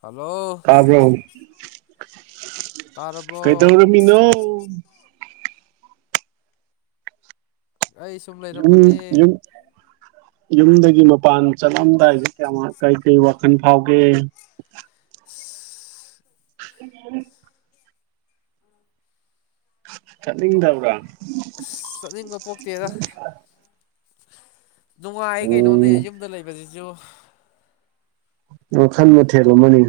Hello ꯄꯥꯕ꯭ꯔꯣ ꯇꯥꯔꯕꯣ ꯏꯅꯣ ꯑꯩꯁ ꯎꯝ ꯎ ꯌꯨꯝꯗꯒꯤ ꯃꯄꯥꯟ ꯆꯠꯂꯝꯗꯥꯏꯁꯦ ꯀꯌꯥ ꯀꯩ ꯀꯩ ꯋꯥꯈꯜ ꯐꯥꯎꯒꯦ ꯑꯁ ꯎꯝ ꯆ ꯇꯕ꯭ꯔꯥ ꯑꯁ ꯆꯠꯅꯤꯡꯕ ꯄꯣꯛꯇꯦꯗ ꯅꯨꯡꯉꯥꯏ ꯀꯩꯅꯣꯅꯦ ꯎꯝ ꯌꯨꯝꯗ ꯂꯩꯕꯁꯤꯁꯨ ꯑ ꯈꯟ ꯃ ꯊꯂꯣ ꯃꯅꯤ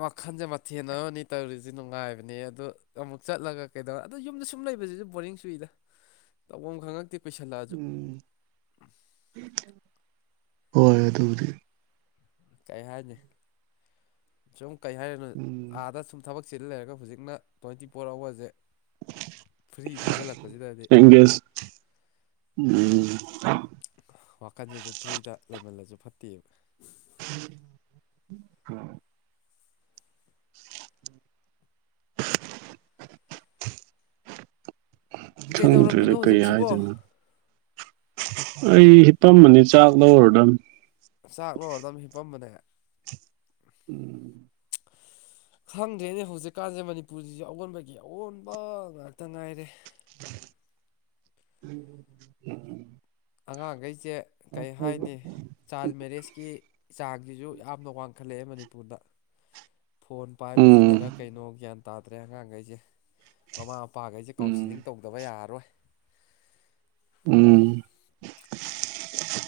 ꯋꯥꯈꯜꯁꯦ ꯃꯊꯦꯜ ꯑꯃꯅꯤ ꯇꯧꯔꯤꯁꯤ ꯅꯨꯡꯉꯥꯏꯕꯅꯦ ꯑꯗꯨꯗ ꯑꯃꯨꯛ ꯆꯠꯂꯒ ꯀꯩꯗꯧꯔ ꯑꯗꯣ ꯌꯨꯝꯗ ꯁꯨꯝ ꯂꯩꯕꯁꯤꯁꯨ ꯕꯣꯔꯤꯡ ꯁꯨꯏꯗ ꯇꯧꯕꯐꯝ ꯑꯃ ꯈꯪꯉꯛꯇꯦ ꯀꯨꯏꯁꯜꯂꯛꯑꯁꯨ ꯎꯝ ꯍꯣꯏ ꯑꯗꯨꯕꯨꯗꯤ ꯀꯩ ꯍꯥꯏꯅꯤ ꯁꯨꯝ ꯀꯩ ꯍꯥꯏꯔꯅꯣ ꯎꯝ ꯑꯥꯗ ꯁꯨꯝ ꯊꯕꯛꯁꯤꯗ ꯂꯩꯔꯒ ꯍꯧꯖꯤꯛꯅ ꯇ꯭ꯋꯦꯟꯇꯤ ꯐꯣꯔ ꯑꯋꯥꯔꯁꯦ ꯐ꯭ꯔꯤ ꯊꯥꯖꯤꯜꯂꯛꯄꯁꯤꯗꯗꯤ ꯑꯦꯡꯒꯦꯖ ꯎꯝ ꯋꯥꯈꯟꯁꯤꯁꯨ ꯐ꯭ꯔꯤꯗ ꯂꯩꯃꯜꯂꯁꯨ ꯐꯠꯇꯦꯕ ꯍ ꯀꯩꯗꯧꯔꯝꯃꯤꯅꯣ ꯈꯪꯗ꯭ꯔꯦꯗ ꯀꯩ ꯍꯧꯖꯤꯛꯁꯤꯕꯣ ꯍꯥꯏꯗꯣꯏꯅꯣ ꯑꯩ ꯍꯤꯄꯝ ꯑꯃꯅꯤꯅꯤ ꯆꯥꯛ ꯂꯧꯔꯨꯗꯅꯤ ꯆꯥꯛꯂꯔꯗꯝ ꯍꯤꯞꯄꯝꯕꯅꯦ ꯎꯝ [inaudible] ꯈꯪꯗ꯭ꯔꯦꯅꯦ ꯍꯧꯖꯤꯛꯀꯥꯟꯁꯦ ꯃꯅꯤꯄꯨꯔꯁꯤꯁꯨ ꯑꯑꯣꯟꯕꯒꯤ ꯑꯑꯣꯟꯕ ꯉꯥꯛꯇ ꯉꯥꯏꯔꯦ ꯎꯝ ꯑꯉꯥꯡꯈꯩꯁꯦ ꯀꯩ ꯍꯥꯏꯅꯤ ꯆꯥꯏꯜ ꯃꯦꯔꯤꯖꯀꯤ ꯆꯥꯡꯁꯤꯁꯨ ꯌꯥꯝꯅ ꯋꯥꯡꯈꯠꯂꯛꯑꯦ ꯃꯅꯤꯄꯨꯔꯗ ꯐꯣꯟ ꯎꯝ ꯄꯥꯏꯕꯁꯤꯅꯔ ꯀꯩꯅꯣ ꯒ꯭ꯌꯥꯟ ꯇꯥꯗ꯭ꯔꯦ ꯑꯉꯥꯡꯈꯩꯁꯦ ꯃꯃꯥ ꯅꯨꯄꯥꯈꯩꯁꯦ ꯎꯝ ꯀꯥꯎꯟꯁꯤꯂꯤꯡ ꯇꯧꯗꯕ ꯌꯥꯔꯔꯣꯏ ꯎꯝ [inaudible] [inaudible]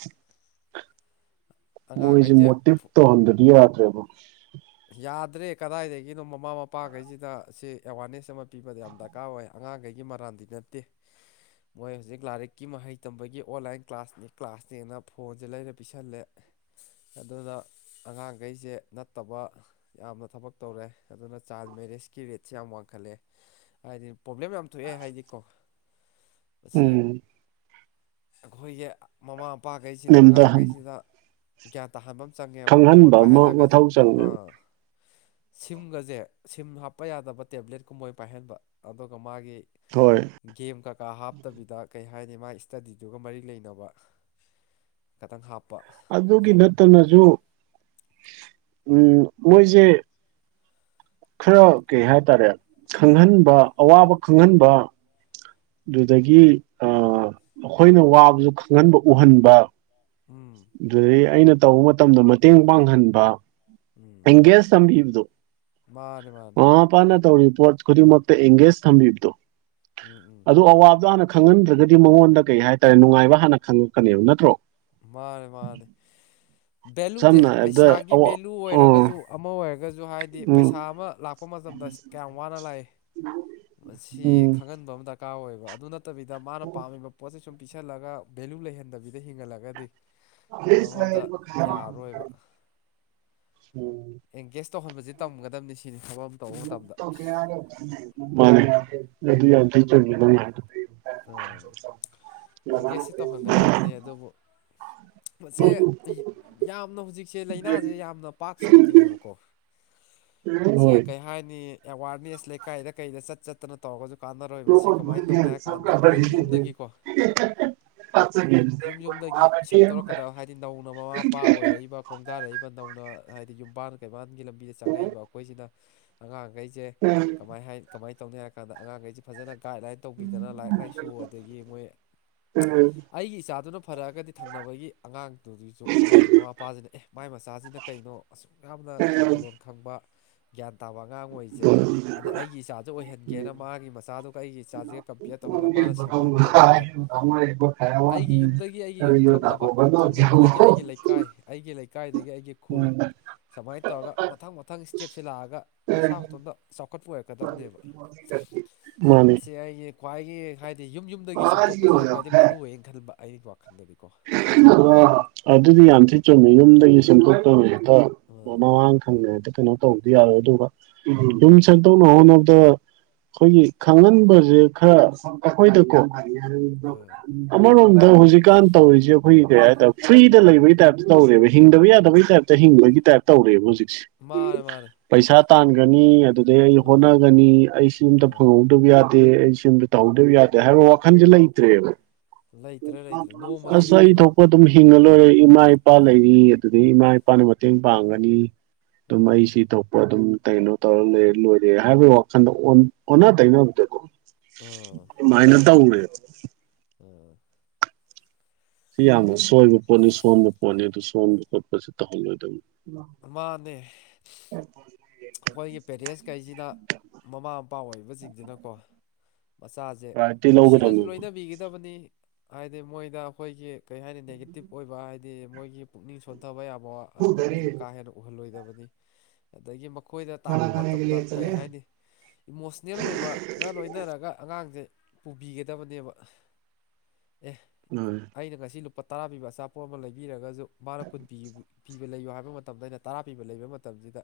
ꯃꯣꯏꯁꯦ ꯑꯉꯥꯡꯈꯩꯁꯦ ꯃꯣꯇꯤꯚꯦꯠ ꯇꯧꯍꯟꯕꯗꯤ ꯌꯥꯗ꯭ꯔꯦꯕ ꯌꯥꯗ꯭ꯔꯦ ꯀꯗꯥꯏꯗꯒꯤꯅꯣ ꯃꯃꯥ ꯃꯄꯥꯈꯩꯁꯤꯗ ꯁꯤ ꯑꯦꯋꯥꯔꯅꯦꯁ ꯑꯃ ꯄꯤꯕꯗ ꯌꯥꯝ ꯗꯔꯀꯥꯔ ꯑꯣꯏ ꯑꯉꯥꯡꯈꯩꯒꯤ ꯃꯔꯥꯟꯗꯤ ꯅꯠꯇꯦ ꯃꯣꯏ ꯍꯧꯖꯤꯛ ꯂꯥꯏꯔꯤꯛꯀꯤ ꯃꯍꯩ ꯇꯝꯕꯒꯤ ꯑꯣꯟꯂꯥꯏꯟ ꯀ꯭ꯂꯥꯁꯅꯤ ꯀ꯭ꯂꯥꯁꯅꯦꯅ ꯐꯣꯟꯁꯦ ꯂꯩꯔ ꯄꯤꯁꯜꯂꯦ ꯑꯗꯨꯅ ꯑꯉꯥꯡꯈꯩꯁꯦ ꯐꯠꯇꯕ ꯌꯥꯝꯅ ꯊꯕꯛ ꯇꯧꯔꯦ ꯑꯗꯨꯅ ꯆꯥꯏꯜ ꯃꯦꯔꯤꯖꯀꯤ ꯔꯦꯠꯁꯦ ꯌꯥꯝ ꯋꯥꯡꯈꯠꯂꯦ ꯍꯥꯏꯗꯤ ꯄ꯭ꯔꯣꯕ꯭ꯂꯦꯝ ꯌꯥꯝ ꯊꯣꯛꯑꯦ ꯍꯥꯏꯗꯤꯀꯣ ꯃꯁꯤ ꯎꯝ ꯑꯩꯈꯣꯏꯒꯤ ꯃꯃꯥ ꯃꯄꯥꯈꯩꯁꯤꯅ ꯅꯦꯝꯊꯍꯟ ꯑꯉꯥꯡꯈꯩꯁꯤꯗ ꯒ꯭ꯌꯥꯟ ꯇꯥꯍꯟꯕ ꯑꯃ ꯆꯪꯉꯦꯕ ꯐꯣꯟ ꯈꯪꯍꯟꯕ ꯑꯃ ꯄꯥꯏꯍꯜꯂꯒꯁꯨ ꯃꯊꯧ ꯆꯪꯉꯦ ꯑꯥ ꯁꯤꯝꯒꯁꯦ ꯁꯤꯝ ꯍꯥꯞꯄ ꯌꯥꯗꯕ ꯇꯦꯕ꯭ꯂꯦꯠ ꯀꯨꯝꯕꯣꯏ ꯄꯥꯏꯍꯟꯕ ꯑꯗꯨꯒ ꯃꯥꯒꯤ ꯍꯣꯏ ꯒꯦꯝ ꯀꯀꯥ ꯍꯥꯞꯇꯕꯤꯗ ꯀꯩ ꯍꯥꯏꯅꯤ ꯃꯥꯒꯤ ꯏꯁꯇꯗꯤꯗꯨꯒ ꯃꯔꯤ ꯂꯩꯅꯕ ꯇꯪꯈꯥꯇꯥ ꯍꯥꯞꯄ ꯑꯗꯣ ꯑꯗꯨꯒꯤ [unintelligible] ꯎꯝ ꯃꯣꯏꯁꯦ ꯈꯔ ꯀꯩ ꯍꯥꯏꯇꯥꯔꯦ ꯈꯪꯍꯟꯕ ꯑꯋꯥꯕ ꯈꯪꯍꯟꯕ ꯑꯗꯨꯗꯒꯤ ꯑ ꯑꯩꯈꯣꯏꯅ ꯋꯥꯕꯁꯨ ꯈꯪꯍꯟꯕ ꯎꯍꯟꯕ ꯎꯝ ꯑꯗꯨꯗꯒꯤ ꯑꯩꯅ ꯇꯧꯕ ꯃꯇꯝꯗ ꯃꯇꯦꯡ ꯄꯥꯡꯍꯟꯕ ꯎꯝ ꯑꯦꯡꯒꯦꯖ ꯇꯝꯕꯤꯕꯗꯣ ꯃꯥꯅꯦ ꯃꯥꯅꯦ ꯃꯄꯥꯅ ꯇꯧꯔꯤꯕ ꯄꯣꯠ ꯈꯨꯗꯤꯡꯃꯛꯇ ꯑꯦꯡꯒꯦꯖ ꯊꯝꯕꯤꯕꯗꯣ ꯎꯝ ꯎꯝ ꯑꯗꯨ ꯑꯋꯥꯕꯗꯣ ꯍꯥꯟꯅ ꯈꯪꯍꯟꯗ꯭ꯔꯒꯗꯤ ꯃꯉꯣꯟꯗ ꯀꯩ ꯍꯥꯏꯇꯥꯔꯦ ꯅꯨꯡꯉꯥꯏꯕ ꯍꯥꯟꯅ ꯈꯪꯉꯛꯀꯅꯦꯕ ꯅꯠꯇ꯭ꯔꯣ ꯃꯥꯅꯦ ꯃꯥꯅꯦ ꯕꯦꯂꯨꯗ ꯁꯝꯅ ꯍꯥꯏꯔꯕꯗ ꯄꯩꯁꯥꯒꯤ ꯑꯋꯥ ꯕꯦꯂꯨ ꯂꯨ ꯑ ꯑꯣꯏꯔꯒꯁꯨ ꯎꯝ ꯑꯃ ꯑꯣꯏꯔꯒꯁꯨ ꯍꯥꯏꯗꯤ ꯄꯩꯁꯥ ꯑꯃ ꯂꯥꯛꯄ ꯃꯇꯝꯗ ꯀꯌꯥꯝ ꯋꯥꯅ ꯂꯥꯛꯏ [unintelligible] ꯃꯁꯤ ꯎꯝ ꯈꯪꯍꯟꯕ ꯑꯃ ꯗꯔꯀꯥꯔ ꯑꯣꯏꯌꯦꯕ ꯑꯗꯨ ꯅꯠꯇꯕꯤꯗ ꯃꯥꯅ ꯄꯥꯝꯃꯤꯕ ꯄꯣꯠꯁꯦ ꯁꯨꯝ ꯄꯤꯁꯜꯂꯒ ꯚꯦꯂꯨ ꯂꯩꯍꯟꯗꯕꯤꯗ ꯍꯤꯡꯍꯜꯂꯒꯗꯤ ꯃꯉꯣꯟꯗ ꯌꯥꯔꯔꯣꯏꯕ ꯎꯝ ꯑꯦꯡꯒꯦꯖ ꯇꯧꯍꯟꯕꯁ ꯇꯝꯒꯗꯕꯅꯤ ꯁꯤꯅꯤ ꯊꯕꯛ ꯑꯃ ꯇꯧꯕ ꯃꯇꯝꯗ [unintelligible] ꯃꯥꯅꯦ ꯑꯗꯨ ꯌꯥꯊꯤ ꯆꯨꯝꯃꯦ ꯑꯣ ꯑꯦꯡꯒꯦꯖꯁ ꯇꯧꯍꯟꯒꯗꯕꯅꯦ ꯑꯗꯨꯕꯨ ꯃꯁꯦ ꯌꯥꯝꯅ ꯍꯧꯖꯤꯛꯁꯦ ꯂꯥꯏꯅꯥꯁꯦ ꯌꯥꯝꯅ ꯄꯥꯛꯁꯟꯈ꯭ꯔꯦꯕꯀꯣ ꯑꯦ ꯍꯣꯏ ꯀꯔꯤ ꯍꯥꯏꯅꯤ ꯑꯦꯋꯥꯔꯅꯦꯁ ꯂꯩꯀꯥꯏꯗ ꯀꯩꯗ ꯆꯠ ꯆꯠ ꯆꯠꯇꯅ ꯇꯧꯔꯒꯁꯨ ꯀꯥꯟꯅꯔꯣꯏ ꯃꯁꯤ ꯀꯃꯥꯏꯅ ꯇꯧꯅꯤ ꯍꯥꯏ ꯀꯥꯟꯗ ꯌꯨꯝ ꯌꯨꯝꯗꯒꯤꯀꯣ ꯌꯨꯝ ꯌꯨꯝꯗꯒꯤ ꯁꯦꯝꯗꯣꯔꯛꯀꯗꯕ ꯍꯥꯏꯗꯤ ꯅꯧꯅ ꯃꯃꯥ ꯃꯄꯥ ꯑꯣꯏꯔꯛꯏ ꯈꯣꯡꯗꯥꯔꯛꯏꯕ ꯅꯧꯅ ꯍꯥꯏꯗꯤ ꯌꯨꯝꯕꯥꯟ ꯀꯩꯕꯥꯥꯟꯒꯤ ꯂꯝꯕꯤꯗ ꯆꯪꯉꯛꯏꯕ ꯑꯩꯈꯣꯏꯁꯤꯅ ꯑꯉꯥꯡꯈꯩ ꯁꯦ ꯀꯃꯥꯏ ꯀꯃꯥꯏꯅ ꯇꯧꯅꯤ ꯍꯥꯏ ꯀꯥꯟꯗ ꯑꯉꯥꯡꯈꯩ ꯐꯖꯅ ꯒꯥꯏꯂꯥꯏꯟ ꯇꯧ ꯑꯗꯨꯗꯅ ꯂꯥꯏꯔꯤꯛ ꯂꯥꯏꯁꯨ ꯑꯗꯒꯤ ꯃꯣꯏ ꯑꯩꯒꯤ ꯏꯆꯥꯗꯨꯅ ꯐꯔꯛꯑꯒꯗꯤ ꯊꯪꯅꯕꯒꯤ ꯑꯉꯥꯡꯗꯨꯒꯤꯁꯨ ꯍꯥꯏꯗꯤ ꯃꯃꯥ ꯃꯄꯥꯁꯤꯅ ꯑꯦ ꯃꯥꯏ ꯃꯆꯥꯁꯤꯅ ꯀꯩꯅꯣ ꯑꯁ ꯑꯁꯨꯛ ꯌꯥꯝꯅ ꯊꯧꯒꯜꯂꯣꯟ ꯈꯪꯕ ꯒ꯭ꯌꯥꯟ ꯇꯥꯕ ꯑꯉꯥꯡ ꯑꯣꯏꯔꯤꯁꯦ ꯑꯗ ꯑꯩꯒꯤ ꯏꯆꯥꯔꯖ ꯑꯣꯏꯍꯟꯒꯦꯅ ꯃꯥꯒꯤ ꯃꯆꯥꯗꯨꯒ ꯑꯩꯒꯤ ꯏꯆꯥꯔꯁꯤꯒ ꯇꯧꯍꯜꯂ ꯃꯥꯅ ꯁꯦꯝꯃꯛꯑꯕ ꯃꯇꯝꯗ ꯑꯩꯒꯤ ꯌꯨꯝꯗꯒꯤ ꯑꯩꯒꯤ ꯌꯨꯝ ꯊꯝꯅꯕ ꯌꯨꯝꯊꯪꯅꯕꯗꯒꯤ ꯑꯩꯒꯤ ꯂꯩꯀꯥꯏ ꯑꯩꯒꯤ ꯂꯩꯀꯥꯏꯗꯒꯤ ꯑꯩꯒꯤ ꯈꯨꯜ ꯎꯝ ꯁꯨꯃꯥꯏꯅ ꯇꯧꯔꯒ ꯃꯊꯪ ꯃꯊꯪ ꯁ꯭ꯇꯦꯞꯁꯦ ꯂꯥꯛꯑꯒ ꯃꯁꯥ ꯃꯇꯣꯝꯗ ꯆꯥꯎꯈꯠꯄ ꯑꯣꯏꯔꯛꯀꯗꯕꯅꯦꯕ ꯃꯥꯅꯤ ꯁꯤ ꯑꯩꯒꯤ ꯈ꯭ꯋꯥꯏꯒꯤ ꯍꯥꯏꯗꯤ ꯌꯨꯝ ꯌꯨꯝꯗꯒꯤ ꯁꯦꯝꯗꯣꯛꯄꯁꯤꯅ ꯈ꯭ꯋꯥꯏꯗꯒꯤ ꯃꯔꯨꯏꯌꯦꯅ ꯈꯟꯕ ꯑꯩꯒꯤ ꯋꯥꯈꯜꯗꯗꯤꯀꯣ ꯑꯗꯨꯗꯤ ꯌꯥꯝꯊꯤ ꯆꯨꯝꯃꯦ ꯌꯨꯝꯗꯒꯤ ꯁꯦꯝꯗꯣꯛꯇꯅꯤ ꯍꯦꯛꯇ ꯑꯥ ꯃꯃꯥꯡ ꯈꯪꯗꯉꯩꯗ ꯀꯩꯅꯣ ꯇꯧꯕꯗꯤ ꯌꯥꯔꯣꯏ ꯑꯗꯨꯒ ꯌꯨꯝ ꯁꯛꯇꯧꯅꯕ ꯍꯣꯠꯅꯕꯅꯕꯗ ꯑꯩꯈꯣꯏꯒꯤ ꯈꯪꯍꯟꯕꯁꯦ ꯈꯔ ꯑꯩꯈꯣꯏꯗꯀꯣ ꯑꯥ ꯑꯃꯔꯣꯝꯗ ꯍꯧꯖꯤꯛꯀꯥꯟ ꯇꯧꯔꯤꯁꯦ ꯑꯩꯈꯣꯏꯒꯤ ꯀꯩ ꯍꯥꯏꯇꯥꯔꯦ ꯐ꯭ꯔꯤꯗ ꯂꯩꯕꯒꯤ ꯇꯥꯏꯞꯇ ꯇꯧꯔꯦꯕ ꯍꯤꯡꯗꯕ ꯌꯥꯗꯕꯒꯤ ꯇꯥꯏꯞꯇ ꯍꯤꯡꯕꯒꯤ ꯇꯥꯏꯞ ꯇꯧꯔꯦꯕ ꯍꯧꯖꯤꯛꯁꯦ ꯃꯥꯅꯦ ꯃꯥꯅꯦ ꯄꯩꯁꯥ ꯇꯥꯟꯒꯅꯤ ꯑꯗꯨꯗꯩ ꯑꯩ ꯑꯥ ꯍꯣꯠꯅꯒꯅꯤ ꯑꯩ ꯁꯤ ꯑꯝꯇ ꯑꯥ ꯍꯪꯍꯧꯗꯕ ꯌꯥꯗꯦ ꯑꯩ ꯁꯤꯝꯗ ꯇꯧꯍꯧꯗꯕ ꯌꯥꯗꯦ ꯍꯥꯏꯕ ꯋꯥꯈꯜꯁꯦ ꯂꯩꯇ꯭ꯔꯦꯕ ꯂꯩꯇ꯭ꯔꯦ ꯂꯩꯇ꯭ꯔꯦ ꯅꯣꯡ ꯑꯁ ꯑꯩ ꯊꯣꯛꯄ ꯑꯗꯨꯝ ꯍꯤꯡꯉ ꯂꯣꯏꯔꯦ ꯏꯃꯥ ꯏꯄꯥ ꯑꯥ ꯂꯩꯔꯤ ꯑꯗꯨꯗꯩ ꯏꯃꯥ ꯏꯄꯥꯅ ꯃꯇꯦꯡ ꯄꯥꯡꯒꯅꯤ ꯑꯗꯨꯝ ꯑꯥ ꯑꯩ ꯁꯤ ꯊꯣꯛꯄ ꯑꯗꯨꯝ ꯀꯩꯅꯣ ꯇꯧꯔꯂꯦ ꯂꯣꯏꯔꯦ ꯍꯥꯏꯕꯒꯤ ꯋꯥꯈꯟꯗ ꯑꯣꯟꯅ ꯇꯩꯅꯕꯗꯀꯣ ꯑꯥ ꯃꯥꯏꯅꯗ ꯎꯔꯦ ꯎꯝ ꯁꯤ ꯌꯥꯝꯅ ꯁꯣꯏꯕ ꯄꯣꯠꯅꯤ ꯁꯣꯟꯕ ꯄꯣꯠꯅꯤ ꯑꯗꯨ ꯁꯣꯟꯕ ꯈꯣꯠꯄꯁꯤ ꯇꯧꯍꯜꯂꯣꯏꯗꯕꯅꯤ ꯃꯥꯅꯦ ꯎꯝ ꯑꯩꯈꯣꯏꯒꯤ ꯄꯦꯔꯦꯟꯁꯈꯩꯁꯤꯅ ꯃꯃꯥ ꯃꯄꯥ ꯑꯣꯏꯕꯁꯤꯡꯁꯤꯅꯀꯣ ꯃꯆꯥꯁꯦ ꯄ꯭ꯔꯥꯏꯌꯣꯔꯤꯇꯤ ꯅꯨꯡꯁꯤꯅꯁꯨ ꯂꯧꯒꯗꯕꯅꯦꯕ ꯂꯣꯏꯅꯕꯤꯒꯗꯕꯅꯤ ꯍꯥꯏꯗꯤ ꯃꯣꯏꯗ ꯑꯩꯈꯣꯏꯒꯤ ꯀꯩ ꯍꯥꯏꯅꯤ ꯅꯦꯒꯦꯇꯤꯞ ꯑꯣꯏꯕ ꯍꯥꯏꯗꯤ ꯃꯣꯏꯒꯤ ꯄꯨꯛꯅꯤꯡ ꯁꯣꯟꯊꯕ ꯌꯥꯕ ꯑꯗꯨꯒꯨꯝꯕꯁꯨ ꯀꯥ ꯍꯦꯟꯅ ꯎꯍꯜꯂꯣꯏꯗꯕꯅꯤ ꯑꯗꯒꯤ ꯃꯈꯣꯏꯗ ꯇꯥꯛꯄ ꯃꯇꯝꯗ ꯀꯩ ꯍꯥꯏꯅꯤ ꯏꯃꯣꯁꯅꯦꯜ ꯑꯣꯏꯕꯒ ꯂꯣꯏꯅꯔꯒ ꯑꯉꯥꯡꯁꯦ ꯄꯨꯕꯤꯒꯗꯕꯅꯦꯕ ꯑꯦ ꯑꯩꯅ ꯉꯁꯤ ꯂꯨꯄꯥ ꯇꯔꯥ ꯄꯤꯕ ꯑꯆꯥꯄꯣꯠ ꯑꯃ ꯂꯩꯕꯤꯔꯒꯁꯨ ꯃꯥꯅ ꯀꯨꯟꯤ ꯄꯤꯕ ꯂꯩꯌꯨ ꯍꯥꯏꯕ ꯃꯇꯝ ꯃꯇꯝꯗ ꯑꯩꯅ ꯇꯔꯥ ꯄꯤꯕ ꯂꯩꯕ ꯃꯇꯝꯁꯤꯗ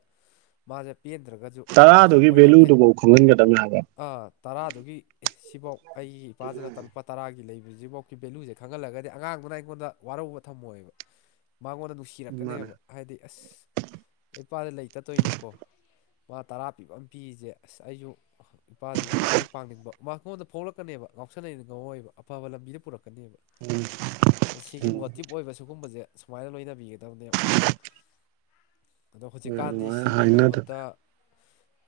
ꯃꯥꯁꯦ ꯄꯦꯟꯗ꯭ꯔꯒꯗꯤ ꯇꯔꯥꯗꯨꯒꯤ ꯚꯦꯂꯨꯗꯨꯐꯥꯎ ꯈꯪꯍꯟꯒꯗꯕꯅꯦ ꯍꯥꯏꯕ ꯇꯔꯥꯗꯨꯒꯤ ꯁꯤꯐꯧ ꯑꯩꯒꯤ ꯏꯄꯥꯁꯤꯅ ꯇꯔꯨꯄꯥ ꯇꯔꯥꯒꯤ ꯂꯩꯕꯁꯤꯛꯐꯥꯎꯒꯤ ꯚꯦꯂꯨꯁꯦ ꯈꯪꯍꯜꯂꯒꯗꯤ ꯑꯉꯥꯡꯗꯨꯅ ꯑꯩꯉꯣꯟꯗ ꯋꯥꯔꯧꯕ ꯊꯝꯃꯣꯏꯑꯕ ꯃꯉꯣꯟꯗ ꯃꯥꯅꯦ꯫ ꯅꯨꯡꯁꯤꯔꯛꯀꯅꯦꯕ ꯍꯥꯏꯗꯤ ꯑꯁ ꯑꯩ ꯄꯥꯗ ꯂꯩꯇꯠꯇꯣꯏꯅꯤ ꯑꯣ ꯃꯥ ꯇꯔꯥ ꯄꯤꯕ ꯑꯃ ꯄꯤꯔꯤꯁꯦ ꯑꯁ ꯑꯩꯁꯨ ꯏꯄꯥꯁꯤꯒꯤ ꯃꯇꯦꯡ ꯄꯥꯡꯅꯤꯡꯕ ꯃꯥꯉꯣꯟꯗ ꯐꯣꯡꯂꯛꯀꯅꯦꯕ ꯉꯥꯎꯁꯟꯅ ꯉꯝꯏꯕ ꯑꯐꯕ ꯂꯝꯕꯤꯗ ꯄꯨꯔꯛꯀꯅꯦꯕ ꯎꯝ ꯁꯤꯒꯤ ꯃꯣꯇꯤꯕ ꯑꯣꯏꯕ ꯁꯤꯒꯨꯝꯕꯁꯦ ꯁꯨꯃꯥꯏꯅ ꯂꯣꯏꯅꯕꯤꯒꯗꯕꯅꯦ ꯑꯗꯣ ꯍꯣꯏ ꯍꯧꯖꯤꯛꯀꯥꯟꯗꯤ ꯑꯗꯨꯃꯥꯏꯅ ꯁꯤꯒꯤ ꯍꯥꯏꯅꯗ ꯃꯍꯨꯠꯇ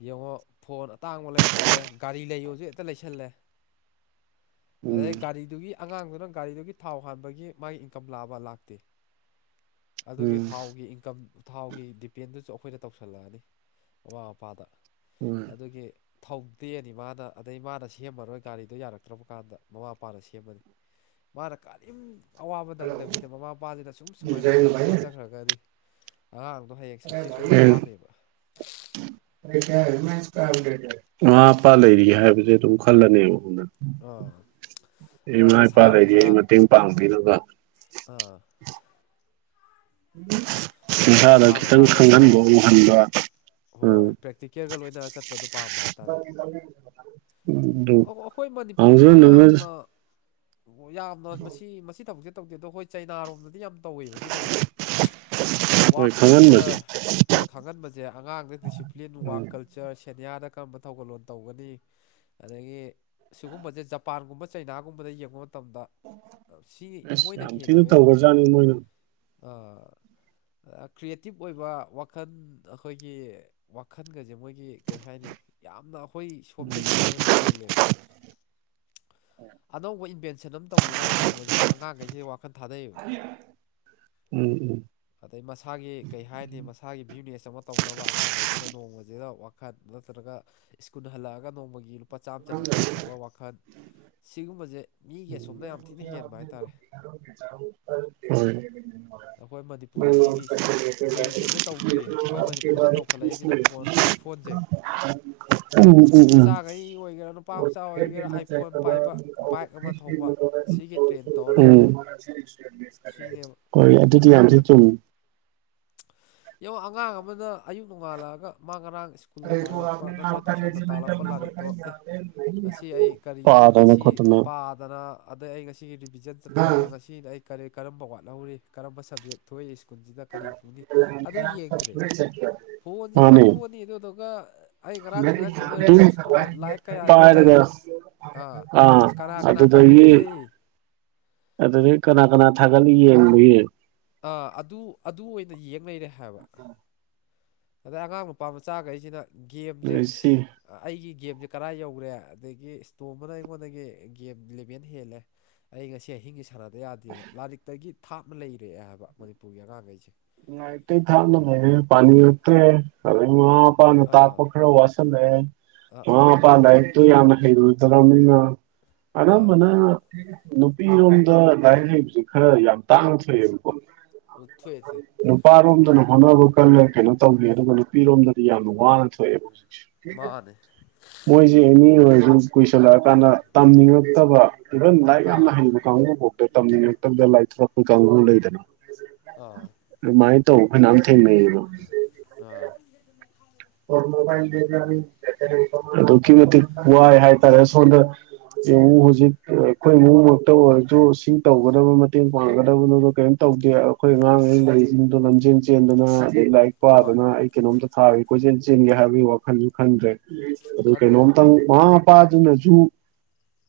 ꯌꯦꯡꯉꯣ ꯐꯣꯟ ꯑꯇꯥꯡꯕ ꯂꯩꯔ ꯄꯤꯔꯦ ꯒꯥꯔꯤ ꯂꯩꯌꯣꯁꯨ ꯍꯦꯛꯇ ꯂꯩꯁꯜꯂꯦ ꯑꯗꯩ ꯎꯝ ꯒꯥꯔꯤꯗꯨꯒꯤ ꯑꯉꯥꯡꯗꯨꯅ ꯒꯥꯔꯤꯗꯨꯒꯤ ꯊꯥꯎ ꯍꯥꯟꯕꯒꯤ ꯃꯥꯒꯤ ꯏꯟꯀꯝ ꯂꯥꯕ ꯂꯥꯛꯇꯦ ꯑꯗꯨꯒꯤ ꯎꯝ ꯊꯥꯎꯒꯤ ꯏꯟꯀꯝ ꯊꯥꯎꯒꯤ ꯗꯤꯄꯦꯟꯗꯨꯁꯨ ꯑꯩꯈꯣꯏꯗ ꯇꯧꯁꯤꯜꯂꯛꯑꯅꯤ ꯃꯃꯥ ꯃꯄꯥꯗ ꯍꯣꯏ ꯑꯗꯨꯒꯤ ꯊꯧꯗꯦꯅꯤ ꯃꯥꯅ ꯑꯗꯩ ꯃꯥꯅ ꯁꯦꯝꯃꯔꯣꯏ ꯒꯥꯔꯤꯗꯣ ꯌꯥꯔꯛꯇ꯭ꯔꯕ ꯀꯥꯟꯗ ꯃꯃꯥ ꯃꯄꯥꯅ ꯁꯦꯝꯃꯅꯤ ꯃꯥꯅ ꯀꯔꯤꯝ ꯑꯋꯥꯕ ꯅꯪꯗꯕꯤꯗ ꯃꯃꯥ ꯃꯄꯥꯁꯤꯅ ꯁꯁꯨꯝ ꯁꯨꯃꯥꯏꯅ ꯊꯣꯡ ꯁꯥꯖꯈ꯭ꯔꯒꯗꯤ ꯑꯗ ꯍ ꯌꯥ ꯑ ꯃꯃꯥ ꯃꯄꯥ ꯂꯩꯔꯤ ꯍꯥꯏꯕꯁꯦ ꯑꯗꯨꯝ ꯈꯜꯂꯅꯦꯕꯅ ꯑꯥ ꯑꯩ ꯑꯗꯨꯅ ꯏꯃꯥ ꯏꯄꯥ ꯃꯁꯥꯅ ꯂꯩꯔꯤ ꯈꯔ ꯑꯩ ꯃꯇꯦꯡ ꯄꯥꯡꯕꯤꯔꯒ ꯑꯥ ꯑꯗ ꯏꯁꯟꯁꯥꯗꯣ ꯃꯁꯥ ꯈꯤꯇꯪ ꯃꯁꯥꯁꯦ ꯈꯔ ꯈꯪꯍꯟꯕ ꯎꯡꯍꯟꯕ꯭ꯔ ꯍꯣꯏ ꯄ꯭ꯔꯦꯛꯇꯤꯀꯦꯜꯒ ꯂꯣꯏꯅꯅ ꯆꯠꯄꯗꯣ ꯄꯥꯝꯕ ꯍꯥꯏꯇꯥꯥꯔꯦ [unintelligible] ꯑꯗꯨ ꯑꯩꯈꯣꯏ ꯃꯅꯤꯄꯨꯔꯗꯗꯤ ꯃꯥꯡꯖꯧꯅꯅ ꯌꯥꯝꯅ ꯑꯣ ꯌꯥꯝꯅ ꯃꯁꯤ ꯃꯁꯤ ꯊꯕꯛꯁꯦ ꯇꯧꯗꯦ ꯑꯗꯣ ꯍꯣꯏ ꯆꯩꯅꯥꯔꯣꯝꯗꯗꯤ ꯌꯥꯝ ꯇꯧꯋꯦꯕ ꯁꯤ ꯊꯕꯛꯁꯦ [inaudible] ꯍꯣꯏ ꯋꯥꯛ ꯈꯪꯍꯟꯕꯁꯦ ꯀꯜꯆꯔ ꯈꯪꯍꯟꯕꯁꯦ ꯑꯉꯥꯡꯗ ꯗꯤꯁꯤꯄ꯭ꯂꯤꯟ ꯋꯔꯥꯛ ꯎꯝ ꯀꯜꯆꯔ ꯁꯦꯅꯤꯌꯥꯗ ꯀꯔꯝꯕ ꯊꯧꯒꯜꯂꯣꯟ ꯇꯧꯒꯅꯤ ꯑꯗꯒꯤ ꯁꯤꯒꯨꯝꯕꯁꯦ ꯖꯄꯥꯟꯒꯨꯝꯕ ꯆꯩꯅꯥꯒꯨꯝꯕꯗ ꯌꯦꯡꯕ ꯃꯇꯝꯗ ꯁꯤ ꯑꯁ ꯃꯣꯏꯅ ꯌꯥꯝ ꯊꯤꯅ ꯍꯦꯜꯂꯦꯕ ꯌꯥꯝꯅ ꯇꯧꯒ꯭ꯔꯖꯥꯠꯅꯤ ꯃꯣꯏꯅ ꯑ ꯀ꯭ꯔꯤꯌꯦꯇꯤꯞ ꯑꯣꯏꯕ ꯋꯥꯈꯜ ꯑꯩꯈꯣꯏꯒꯤ ꯋꯥꯈꯟꯒꯁꯦ ꯃꯣꯏꯒꯤ ꯀꯩ ꯍꯥꯏꯅꯤ ꯌꯥꯝꯅ ꯑꯩꯈꯣꯏ ꯁꯣꯝꯗꯒꯤꯗꯤ ꯃꯣꯏꯅ ꯍꯦꯜꯂꯦꯕ ꯑꯅꯧꯕ ꯏꯟꯚꯦꯟꯁ ꯇꯧꯅꯤꯡꯉꯥꯏ ꯅꯣꯡꯃꯁꯤꯗ ꯑꯉꯥꯡꯈꯩꯁꯦ ꯋꯥꯈꯜ ꯊꯥꯗꯩꯌꯦꯕ ꯎꯝ ꯎꯝ ꯑꯗꯩ ꯃꯁꯥꯒꯤ ꯀꯩ ꯍꯥꯏꯅꯤ ꯃꯁꯥꯒꯤ ꯕꯤꯖꯤꯨꯅꯦꯁ ꯑꯃ ꯇꯧꯅꯕ ꯑꯉꯥꯡꯈꯩꯁꯤꯅ ꯅꯣꯡꯃꯁꯤꯗ ꯋꯥꯈꯜ ꯅꯠꯇ꯭ꯔꯒ ꯁ꯭ꯀꯨꯜ ꯍꯜꯂꯛꯑꯒ ꯅꯣꯡꯃꯒꯤ ꯂꯨꯄꯥ ꯆꯥꯝꯃ ꯆꯅꯤ ꯊꯣꯛꯅꯕ ꯋꯥꯈꯜ ꯁꯤꯒꯨꯝꯕꯁꯦ ꯃꯤꯒꯤ ꯑꯁꯣꯝꯅ ꯌꯥꯝ ꯊꯤꯅ ꯍꯦꯟꯕ ꯍꯥꯏꯇꯥꯔꯦ [inaudible] ꯦ ꯑꯩꯈꯣꯏ ꯃꯅꯤꯄꯨꯔ ꯑꯁꯤꯒꯤ ꯎꯝ ꯇ꯭ꯔꯦꯗꯤꯁꯟꯁꯦ ꯇꯧꯗ꯭ꯔꯤ ꯑꯩꯈꯣꯏ ꯎ ꯃꯅꯤꯄꯨꯔꯗ ꯇꯧꯈꯠꯂꯛꯏꯁꯤꯅ ꯐꯣꯟ ꯎ ꯑꯥꯏꯐꯣꯟꯁꯦ ꯎꯝ ꯅꯨꯄꯤ ꯃꯆꯥꯈꯩ ꯑꯣꯏꯒꯦꯔꯥ ꯅꯨꯄꯥ ꯃꯆꯥ ꯈꯦ ꯑꯣꯏꯒꯦꯔꯥ ꯑꯥꯏꯐꯣꯟ ꯄꯥꯏꯕ ꯕꯥꯏꯛ ꯆ ꯑꯃ ꯊꯧꯕ ꯁꯤꯒꯤ ꯇ꯭ꯔꯦꯟ ꯇꯧꯔ ꯂꯩꯔꯦꯕ ꯁꯤꯅꯦꯕ [inaudible] ꯍꯣꯏ ꯑꯗꯨꯗꯤ ꯌꯥꯝ ꯌꯥꯝꯁꯨ ꯆꯨꯝ ꯁꯣꯏꯔꯛꯇꯣꯏꯁꯦ ꯌꯦꯡꯉꯣ ꯑꯉꯥꯡ ꯑꯃꯅ ꯑꯌꯨꯛ ꯅꯣꯡꯉꯥꯜꯂꯛꯑꯒ ꯃꯥ ꯉꯔꯥꯡ ꯁ꯭ꯀꯨꯜꯗ ꯇꯥꯛꯂꯛꯄ ꯅꯠꯇ꯭ꯔꯒ ꯇꯨꯋꯏꯁꯟꯗ ꯇꯥꯛꯂꯛꯄ ꯂꯥꯏꯔꯤꯛꯇꯣ ꯑꯦ ꯉꯁꯤ ꯑꯩ ꯀꯔꯤ ꯄꯥꯗꯅ ꯉꯁꯤ ꯈꯣꯠꯇꯅ ꯄꯥ ꯑꯗꯨꯅ ꯑꯗꯩ ꯑꯩ ꯉꯁꯤꯒꯤ ꯔꯤꯚꯤꯖꯟ ꯆꯠꯀꯗ꯭ꯔꯥ ꯉꯁꯤ ꯑꯩ ꯀꯔꯤ ꯀꯔꯝꯕ ꯋꯥꯠꯍꯧꯔꯤ ꯀꯔꯝꯕ ꯁꯞꯖꯦꯛ ꯊꯣꯛꯏ ꯁ꯭ꯀꯨꯜꯁꯤꯗ ꯀꯔꯤ ꯄꯨꯅꯤ ꯑꯗꯨ ꯌꯦꯡꯗ꯭ꯔꯦ ꯐꯣꯟꯁꯦ ꯐꯥꯛꯇꯣꯛꯑꯅꯤ ꯑꯗꯨꯗꯨꯒ ꯑꯩ ꯉꯔꯥꯡ ꯊꯥꯒꯠꯈꯤꯕ ꯔꯤꯜꯁꯇꯣ ꯂꯥꯏꯛ ꯀꯌꯥ ꯌꯧꯔꯦ ꯄꯔꯒ ꯑꯥ ꯑꯁ ꯀꯅꯥ ꯀꯅꯥ ꯀꯃꯦꯟ ꯑꯗꯨꯗꯒꯤ ꯄꯤꯔꯛꯏ ꯑꯗꯨꯗꯒꯤꯩ ꯀꯅꯥ ꯀꯅꯥ ꯊꯥꯒꯠꯂ ꯌꯦꯡꯕꯏ ꯑꯥ ꯑꯗꯨ ꯑꯗꯨ ꯑꯣꯏꯅ ꯌꯦꯡ ꯂꯩꯔꯦ ꯍꯥꯏꯕ [inaudible] ꯑꯗꯩ ꯑꯉꯥꯡ ꯅꯨꯄꯥ ꯃꯆꯥꯈꯩꯁꯤꯅ ꯒꯦꯝꯁꯦ ꯑꯗꯨ ꯁꯤ ꯑꯩꯒꯤ ꯒꯦꯝꯁꯦ ꯀꯔꯥ ꯌꯧꯈ꯭ꯔꯦ ꯑꯗꯒꯤ ꯏꯁꯇꯣꯝꯕꯅ ꯑꯩꯉꯣꯟꯗꯒꯤ ꯒꯦꯝ ꯂꯂꯦꯚꯦꯟ ꯍꯦꯜꯂꯦ ꯑꯩ ꯉꯁꯤ ꯑꯍꯤꯡꯒꯤ ꯁꯥꯟꯅꯗ ꯌꯥꯗꯦꯅ ꯂꯥꯏꯔꯤꯛꯇꯒꯤ ꯊꯥꯞꯅ ꯂꯩꯔꯛꯑꯦ ꯍꯥꯏꯕ ꯃꯅꯤꯄꯨꯔꯒꯤ ꯑꯉꯥꯡꯈꯩꯁꯦ ꯉ ꯇ ꯊꯥꯅ ꯄꯅꯤ ꯑꯠꯇꯦ ꯑ ꯄꯥꯅ ꯑꯥ ꯇꯥꯞꯄꯈꯔ ꯋꯥꯁꯂ ꯑꯥ ꯑꯥ ꯋꯥꯄꯥꯂ ꯑꯗꯨ ꯌꯥꯝꯅ ꯍꯩꯔꯨ ꯗꯔꯅꯤꯅ ꯑꯥ ꯑꯌꯥꯝꯝꯕꯅ ꯅꯨꯄꯤꯔꯣꯝꯗ ꯂꯥꯏꯔꯤꯛ ꯍꯩꯕꯁꯦ ꯈꯔ ꯌꯥꯝ ꯇꯥꯡꯅ ꯊꯣꯛꯑꯦꯕꯀꯣ ꯄ꯭ꯊ꯭ꯋꯦꯁ ꯅꯨꯄꯥꯔꯣꯝꯗꯅ ꯍꯣꯠꯅꯕ ꯀꯔ ꯀꯩꯅꯣ ꯇꯧꯒ ꯑꯗꯨꯒ ꯅꯨꯄꯤꯔꯣꯝꯗꯗꯤ ꯌꯥꯝꯅ ꯋꯥꯅ ꯊꯣꯛꯑꯦꯕ ꯍꯧꯖꯤꯛꯁꯦ ꯃꯥꯅꯦ ꯃꯣꯏꯁꯦ ꯑꯦꯅꯤ ꯑꯣꯏ ꯑꯗꯨ ꯀꯨꯏꯁꯜꯂꯛꯑꯀꯥꯟꯗ ꯇꯝꯅꯤꯡꯉꯛꯇꯕ ꯏꯚꯟ ꯂꯥꯏꯔꯤꯛ ꯌꯥꯝꯅ ꯑꯥ ꯍꯩꯕ ꯀꯥꯡꯕꯨ ꯐꯥꯎꯗꯦ ꯇꯝꯅꯤꯡꯉꯛꯇꯗ ꯂꯥꯏꯔꯤꯄ ꯀꯥꯡꯕꯨ ꯂꯩꯗꯅ ꯑꯥ ꯃꯥꯥꯏ ꯇꯧ ꯐꯣꯏꯅꯥꯝ ꯊ ꯃꯣ ꯑ ꯍꯥꯏꯇꯥꯔꯦ ꯁꯣꯟꯗ ꯌꯦꯡꯉꯨ ꯍꯧꯖꯤꯛ ꯑꯩꯈꯣꯏ ꯏꯨꯡꯃꯛꯇ ꯑꯣꯏꯔꯁꯨ ꯏꯁꯤꯡ ꯇꯧꯒꯗꯕ ꯃꯇꯦꯡ ꯄꯥꯡꯒꯗꯕꯗꯨꯗꯣ ꯀꯔꯤꯝ ꯇꯧꯗꯦ ꯑꯩꯈꯣꯏ ꯑꯉꯥꯡ ꯑꯣꯏꯔꯤꯩ ꯒꯥꯔꯤꯁꯤꯡꯗꯣ ꯂꯝꯖꯦꯟ ꯆꯦꯟꯗꯅ ꯑꯩ ꯂꯥꯏꯔꯤꯛ ꯍꯣꯏ ꯄꯥꯗꯅ ꯑꯩ ꯀꯩꯅꯣꯝꯇ ꯊꯥꯒꯦ ꯀꯣꯏꯆꯦꯜ ꯆꯤꯟꯒꯦ ꯍꯥꯏꯕꯒꯤ ꯋꯥꯈꯜꯁꯨ ꯈꯟꯗ꯭ꯔꯦ ꯑꯗꯨ ꯈꯟꯗ꯭ꯔꯦ ꯀꯩꯅꯣꯝꯇꯪ ꯃꯃꯥ ꯃꯄꯥꯁꯤꯡꯅꯁꯨ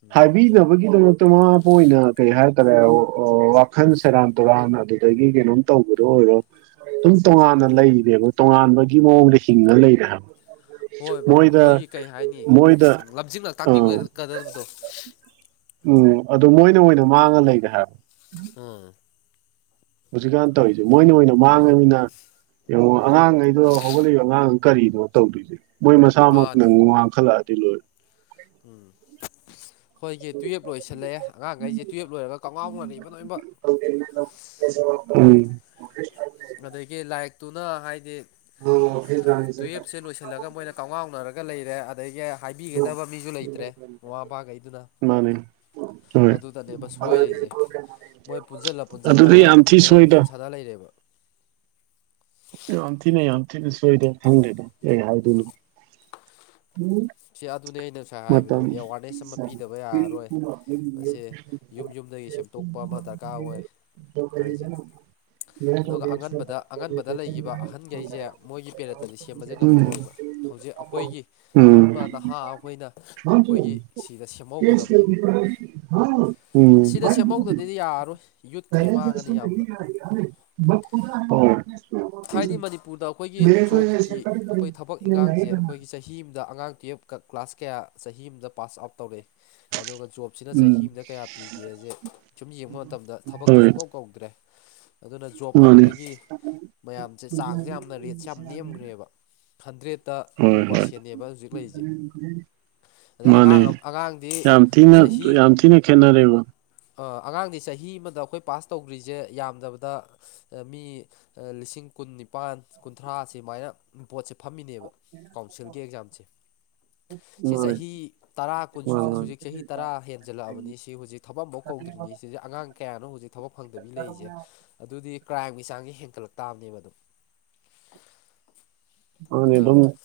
ꯎꯝ ꯍꯥꯏꯕꯤꯅꯕ ꯒꯤꯗꯃꯛꯇ ꯃꯃꯥꯕ ꯑꯣꯏꯅ ꯀꯩ ꯍꯥꯏꯇꯥꯔꯦ ꯋꯥꯈꯜ ꯁꯦꯔꯥꯟ ꯇꯨꯔꯥꯟ ꯑ ꯑꯗꯒꯤ ꯀꯩꯅꯣꯝ ꯇꯧꯕꯗꯣ ꯑꯣꯏꯔꯣ ꯑꯗꯨꯝ ꯇꯣꯉꯥꯟꯅ ꯂꯩꯔꯕ ꯇꯣꯉꯥꯟꯕꯒꯤ ꯃꯑꯣꯡꯗꯤ ꯆꯤꯡꯉ ꯂꯩꯔꯦ ꯍꯥꯏꯕ ꯍꯣꯏ ꯕ ꯃꯣꯏꯗ ꯑꯩꯈꯣꯏꯒꯤ ꯀꯩ ꯍꯥꯏꯅꯤ ꯃꯣꯏꯗ ꯂꯝꯖꯤꯡꯂ ꯑꯥ ꯇꯥꯛꯄꯤꯕꯀꯗꯕꯗꯣ ꯎꯝ ꯑꯗꯨ ꯃꯣꯏꯅ ꯃꯣꯏꯅ ꯃꯥꯡꯉ ꯂꯩꯒꯦ ꯍꯥꯏꯕ ꯎꯝ ꯍꯧꯖꯤꯛꯀꯥꯟ ꯇꯧꯔꯤꯁꯦ ꯃꯣꯏꯅ ꯑꯣꯏꯅ ꯃꯥꯡꯉꯅꯤꯅ ꯌꯦꯡꯉꯣ ꯑꯉꯥꯡꯈꯩꯗꯣ ꯍꯧꯒꯠꯂꯛꯏꯕ ꯑꯉꯥꯡ ꯀꯔꯤꯅꯣ ꯇꯧꯗꯣꯏꯁꯦ ꯃꯣꯏ ꯃꯁꯥꯃꯛꯅ ꯃꯥꯅꯤ ꯋꯥꯡꯈꯠꯂꯛꯑꯗꯤ ꯂꯣꯏꯔꯦ ꯎꯝ ꯍꯣꯏꯒꯤ ꯇꯨꯌꯦꯜꯞ ꯂꯣꯏꯁꯜꯂꯛꯑꯦ ꯑꯉꯥꯡꯈꯩꯁꯦ ꯇꯨꯌꯦꯜꯞ ꯂꯣꯏꯔꯒ ꯀꯥꯎꯉꯥꯎꯅꯕ ꯂꯣꯏꯅꯃꯛ [inaudible] [inaudible] ꯑꯗꯒꯤ ꯂꯥꯏꯔꯤꯛꯇꯨꯅ ꯍꯥꯏꯗꯤ ꯇꯨꯌꯦꯜꯞꯁꯦ ꯂꯣꯏꯁꯤꯜꯂꯒ ꯃꯣꯏꯅ ꯀꯥꯎꯉꯥꯎꯅꯔꯒ ꯂꯩꯔꯦ ꯑꯗꯒꯤ ꯍꯥꯏꯕꯤꯒꯗꯕ ꯃꯤꯁꯨ ꯂꯩꯇ꯭ꯔꯦ ꯃꯃꯥ ꯃꯄꯥꯈꯩꯗꯨꯅ ꯃꯥꯅꯦ ꯍꯣꯏ ꯑꯗꯨꯇꯅꯦꯕ ꯁꯣꯏꯔꯤꯁꯦ ꯃꯣꯏ ꯄꯨꯟꯁꯤꯜꯂ ꯑꯗꯨꯗꯤ ꯄꯨꯟꯁꯤꯜꯂꯒ ꯌꯥꯝ ꯊꯤ ꯐꯣꯟ ꯒꯦꯝ ꯁꯣꯏꯗ ꯁꯥꯟꯅ ꯂꯩꯔꯦꯕ ꯌꯥꯝꯇꯤꯅꯦ ꯌꯥꯝꯇꯅꯁꯨꯣꯏꯗ ꯊꯪꯒꯦꯗ ꯎꯝ ꯎꯝ ꯁ ꯑꯗꯨꯅꯦ ꯑꯩꯅ ꯉꯁꯥꯏ ꯍꯥꯏꯕꯗꯣ ꯑꯦꯋꯥꯔꯅꯦꯁ ꯑꯃ ꯄꯤꯗꯕ ꯌꯥꯔꯔꯣꯏ ꯃꯁꯤ ꯌꯨꯝ ꯌꯨꯝꯗꯒꯤ ꯁꯦꯝꯗꯣꯛꯄ ꯑꯃ ꯗꯔꯀꯥꯔ ꯑꯣꯏ ꯇ ꯀꯔꯤꯖꯦ ꯍꯥꯏꯁꯦ ꯅ ꯑꯗꯨꯒ ꯑꯉꯟꯕꯗ ꯑꯉꯟꯕꯗ ꯂꯩꯈꯤꯕ ꯑꯍꯟꯈꯩꯁꯦ ꯃꯣꯏꯒꯤ ꯄꯦꯔꯠꯇꯗꯤ ꯁꯦꯝꯕꯁꯦ ꯎꯝ ꯉꯝꯃꯔꯣꯏꯕ ꯍꯧꯖꯤꯛ ꯑꯩꯈꯣꯏꯒꯤ ꯅꯧꯅ ꯅꯍꯥ ꯑꯩꯈꯣꯏꯅ ꯑꯩꯈꯣꯏꯒꯤ ꯁꯤꯗ ꯁꯦꯝꯍꯧꯒꯗꯕꯅꯦꯕ ꯍ ꯎꯝ ꯈꯍꯧꯗꯗꯤ ꯌꯥꯔꯔꯣꯏ ꯌꯨꯠꯈꯩ ꯄꯂꯦꯟ ꯁꯨ ꯃꯥꯡꯉꯅꯤ ꯌꯥꯝꯅ ꯌꯥꯔ ꯌꯥꯔ ꯈꯨ ꯊꯥꯏꯗꯤ ꯃꯅꯤꯄꯨꯔꯗ ꯑꯩꯈꯣꯏꯒꯤ ꯖꯣꯕꯀꯤ ꯑꯩꯈꯣꯏ ꯊꯕꯛ ꯏꯪꯈꯥꯡꯁꯦ ꯑꯩꯈꯣꯏꯒꯤ ꯆꯍꯤ ꯆꯍꯤ ꯑꯃꯗ ꯑꯉꯥꯡ ꯇꯨꯌꯦꯞꯀ ꯀ꯭ꯂꯥꯁ ꯀꯌꯥ ꯆꯍꯤ ꯑꯃꯗ ꯄꯥꯁ ꯑꯥꯎꯠ ꯇꯧꯔꯛꯏ ꯑꯗꯨꯒ ꯖꯣꯕ ꯁꯤꯅ ꯆꯍꯤ ꯎꯝ ꯑꯃꯗ ꯀꯌꯥ ꯄꯤꯒꯦꯁꯦ ꯁꯨꯝ ꯌꯦꯡꯕ ꯃꯇꯝꯗ ꯊꯕꯛꯇꯤ ꯍꯣꯏ ꯁꯨꯡꯀꯧ ꯀꯧꯗ꯭ꯔꯦ ꯑꯗꯨꯅ ꯖꯣꯕ ꯃꯥꯅꯤ ꯐꯪꯕꯒꯤ ꯃꯌꯥꯝꯁꯦ ꯆꯥꯡꯁꯦ ꯌꯥꯝꯅ ꯔꯦꯠꯁꯦ ꯌꯥꯝ ꯅꯦꯝꯈ꯭ꯔꯦꯕ ꯍꯟꯗ꯭ꯔꯦꯠꯇ ꯇꯨ ꯍꯣꯏ ꯍꯣꯏ ꯄꯥꯔꯁꯦꯟꯅꯦꯕ ꯍꯧꯖꯤꯛ ꯂꯩꯔꯤꯁꯦ ꯑꯗꯩ ꯃꯥꯅꯤ ꯑꯉꯥꯡ ꯑꯉꯥꯡꯗꯤ ꯌꯥꯝ ꯊꯤꯅ ꯆꯍꯤ ꯌꯥꯝ ꯊꯤꯅ ꯈꯦꯠꯅꯔꯦꯕ ꯑꯉꯥꯡꯗꯤ ꯆꯍꯤ ꯑꯃꯗ ꯑꯩꯈꯣꯏ ꯄꯥꯁ ꯇꯧꯗ꯭ꯔꯤꯁꯦ ꯌꯥꯝꯗꯕꯗ ꯃꯤ ꯂꯤꯁꯤꯡ ꯀꯨꯟ ꯅꯤꯄꯥꯥꯟ ꯀꯨꯟꯊ꯭ꯔꯥ ꯁꯦꯃꯥꯏꯅ ꯄꯕꯣꯠꯁꯦ ꯐꯝꯃꯤꯅꯦꯕ ꯀꯥꯎꯟꯁꯤꯜꯒꯤ ꯑꯦꯛꯖꯥꯝꯁꯦ ꯁꯤ ꯃꯥꯣꯏ ꯆꯍꯤ ꯇꯔꯥ ꯀꯨꯟ ꯍꯧꯨꯖꯤꯛ ꯆꯍꯤ ꯇꯔꯥ ꯍꯦꯟꯖꯂꯛꯑꯕꯅꯤ ꯁꯤ ꯍꯧꯖꯤꯛ ꯊꯕꯛꯐꯥꯎ ꯀꯧꯗ꯭ꯔꯤꯅꯤ ꯁꯤ ꯑꯉꯥꯡ ꯀꯌꯥꯅ ꯍꯧꯖꯤꯛ ꯊꯕꯛ ꯐꯪꯗꯕꯤ ꯂꯩꯔꯤꯁꯦ ꯑꯗꯨꯗꯤ ꯀ꯭ꯔꯥꯏꯝꯒꯤ ꯆꯥꯡꯁꯦ ꯍꯦꯟꯀꯠꯂꯛ ꯇꯥꯕꯅꯦꯕ ꯑꯗꯨ ꯑꯅꯦꯗ꯭ꯔꯣ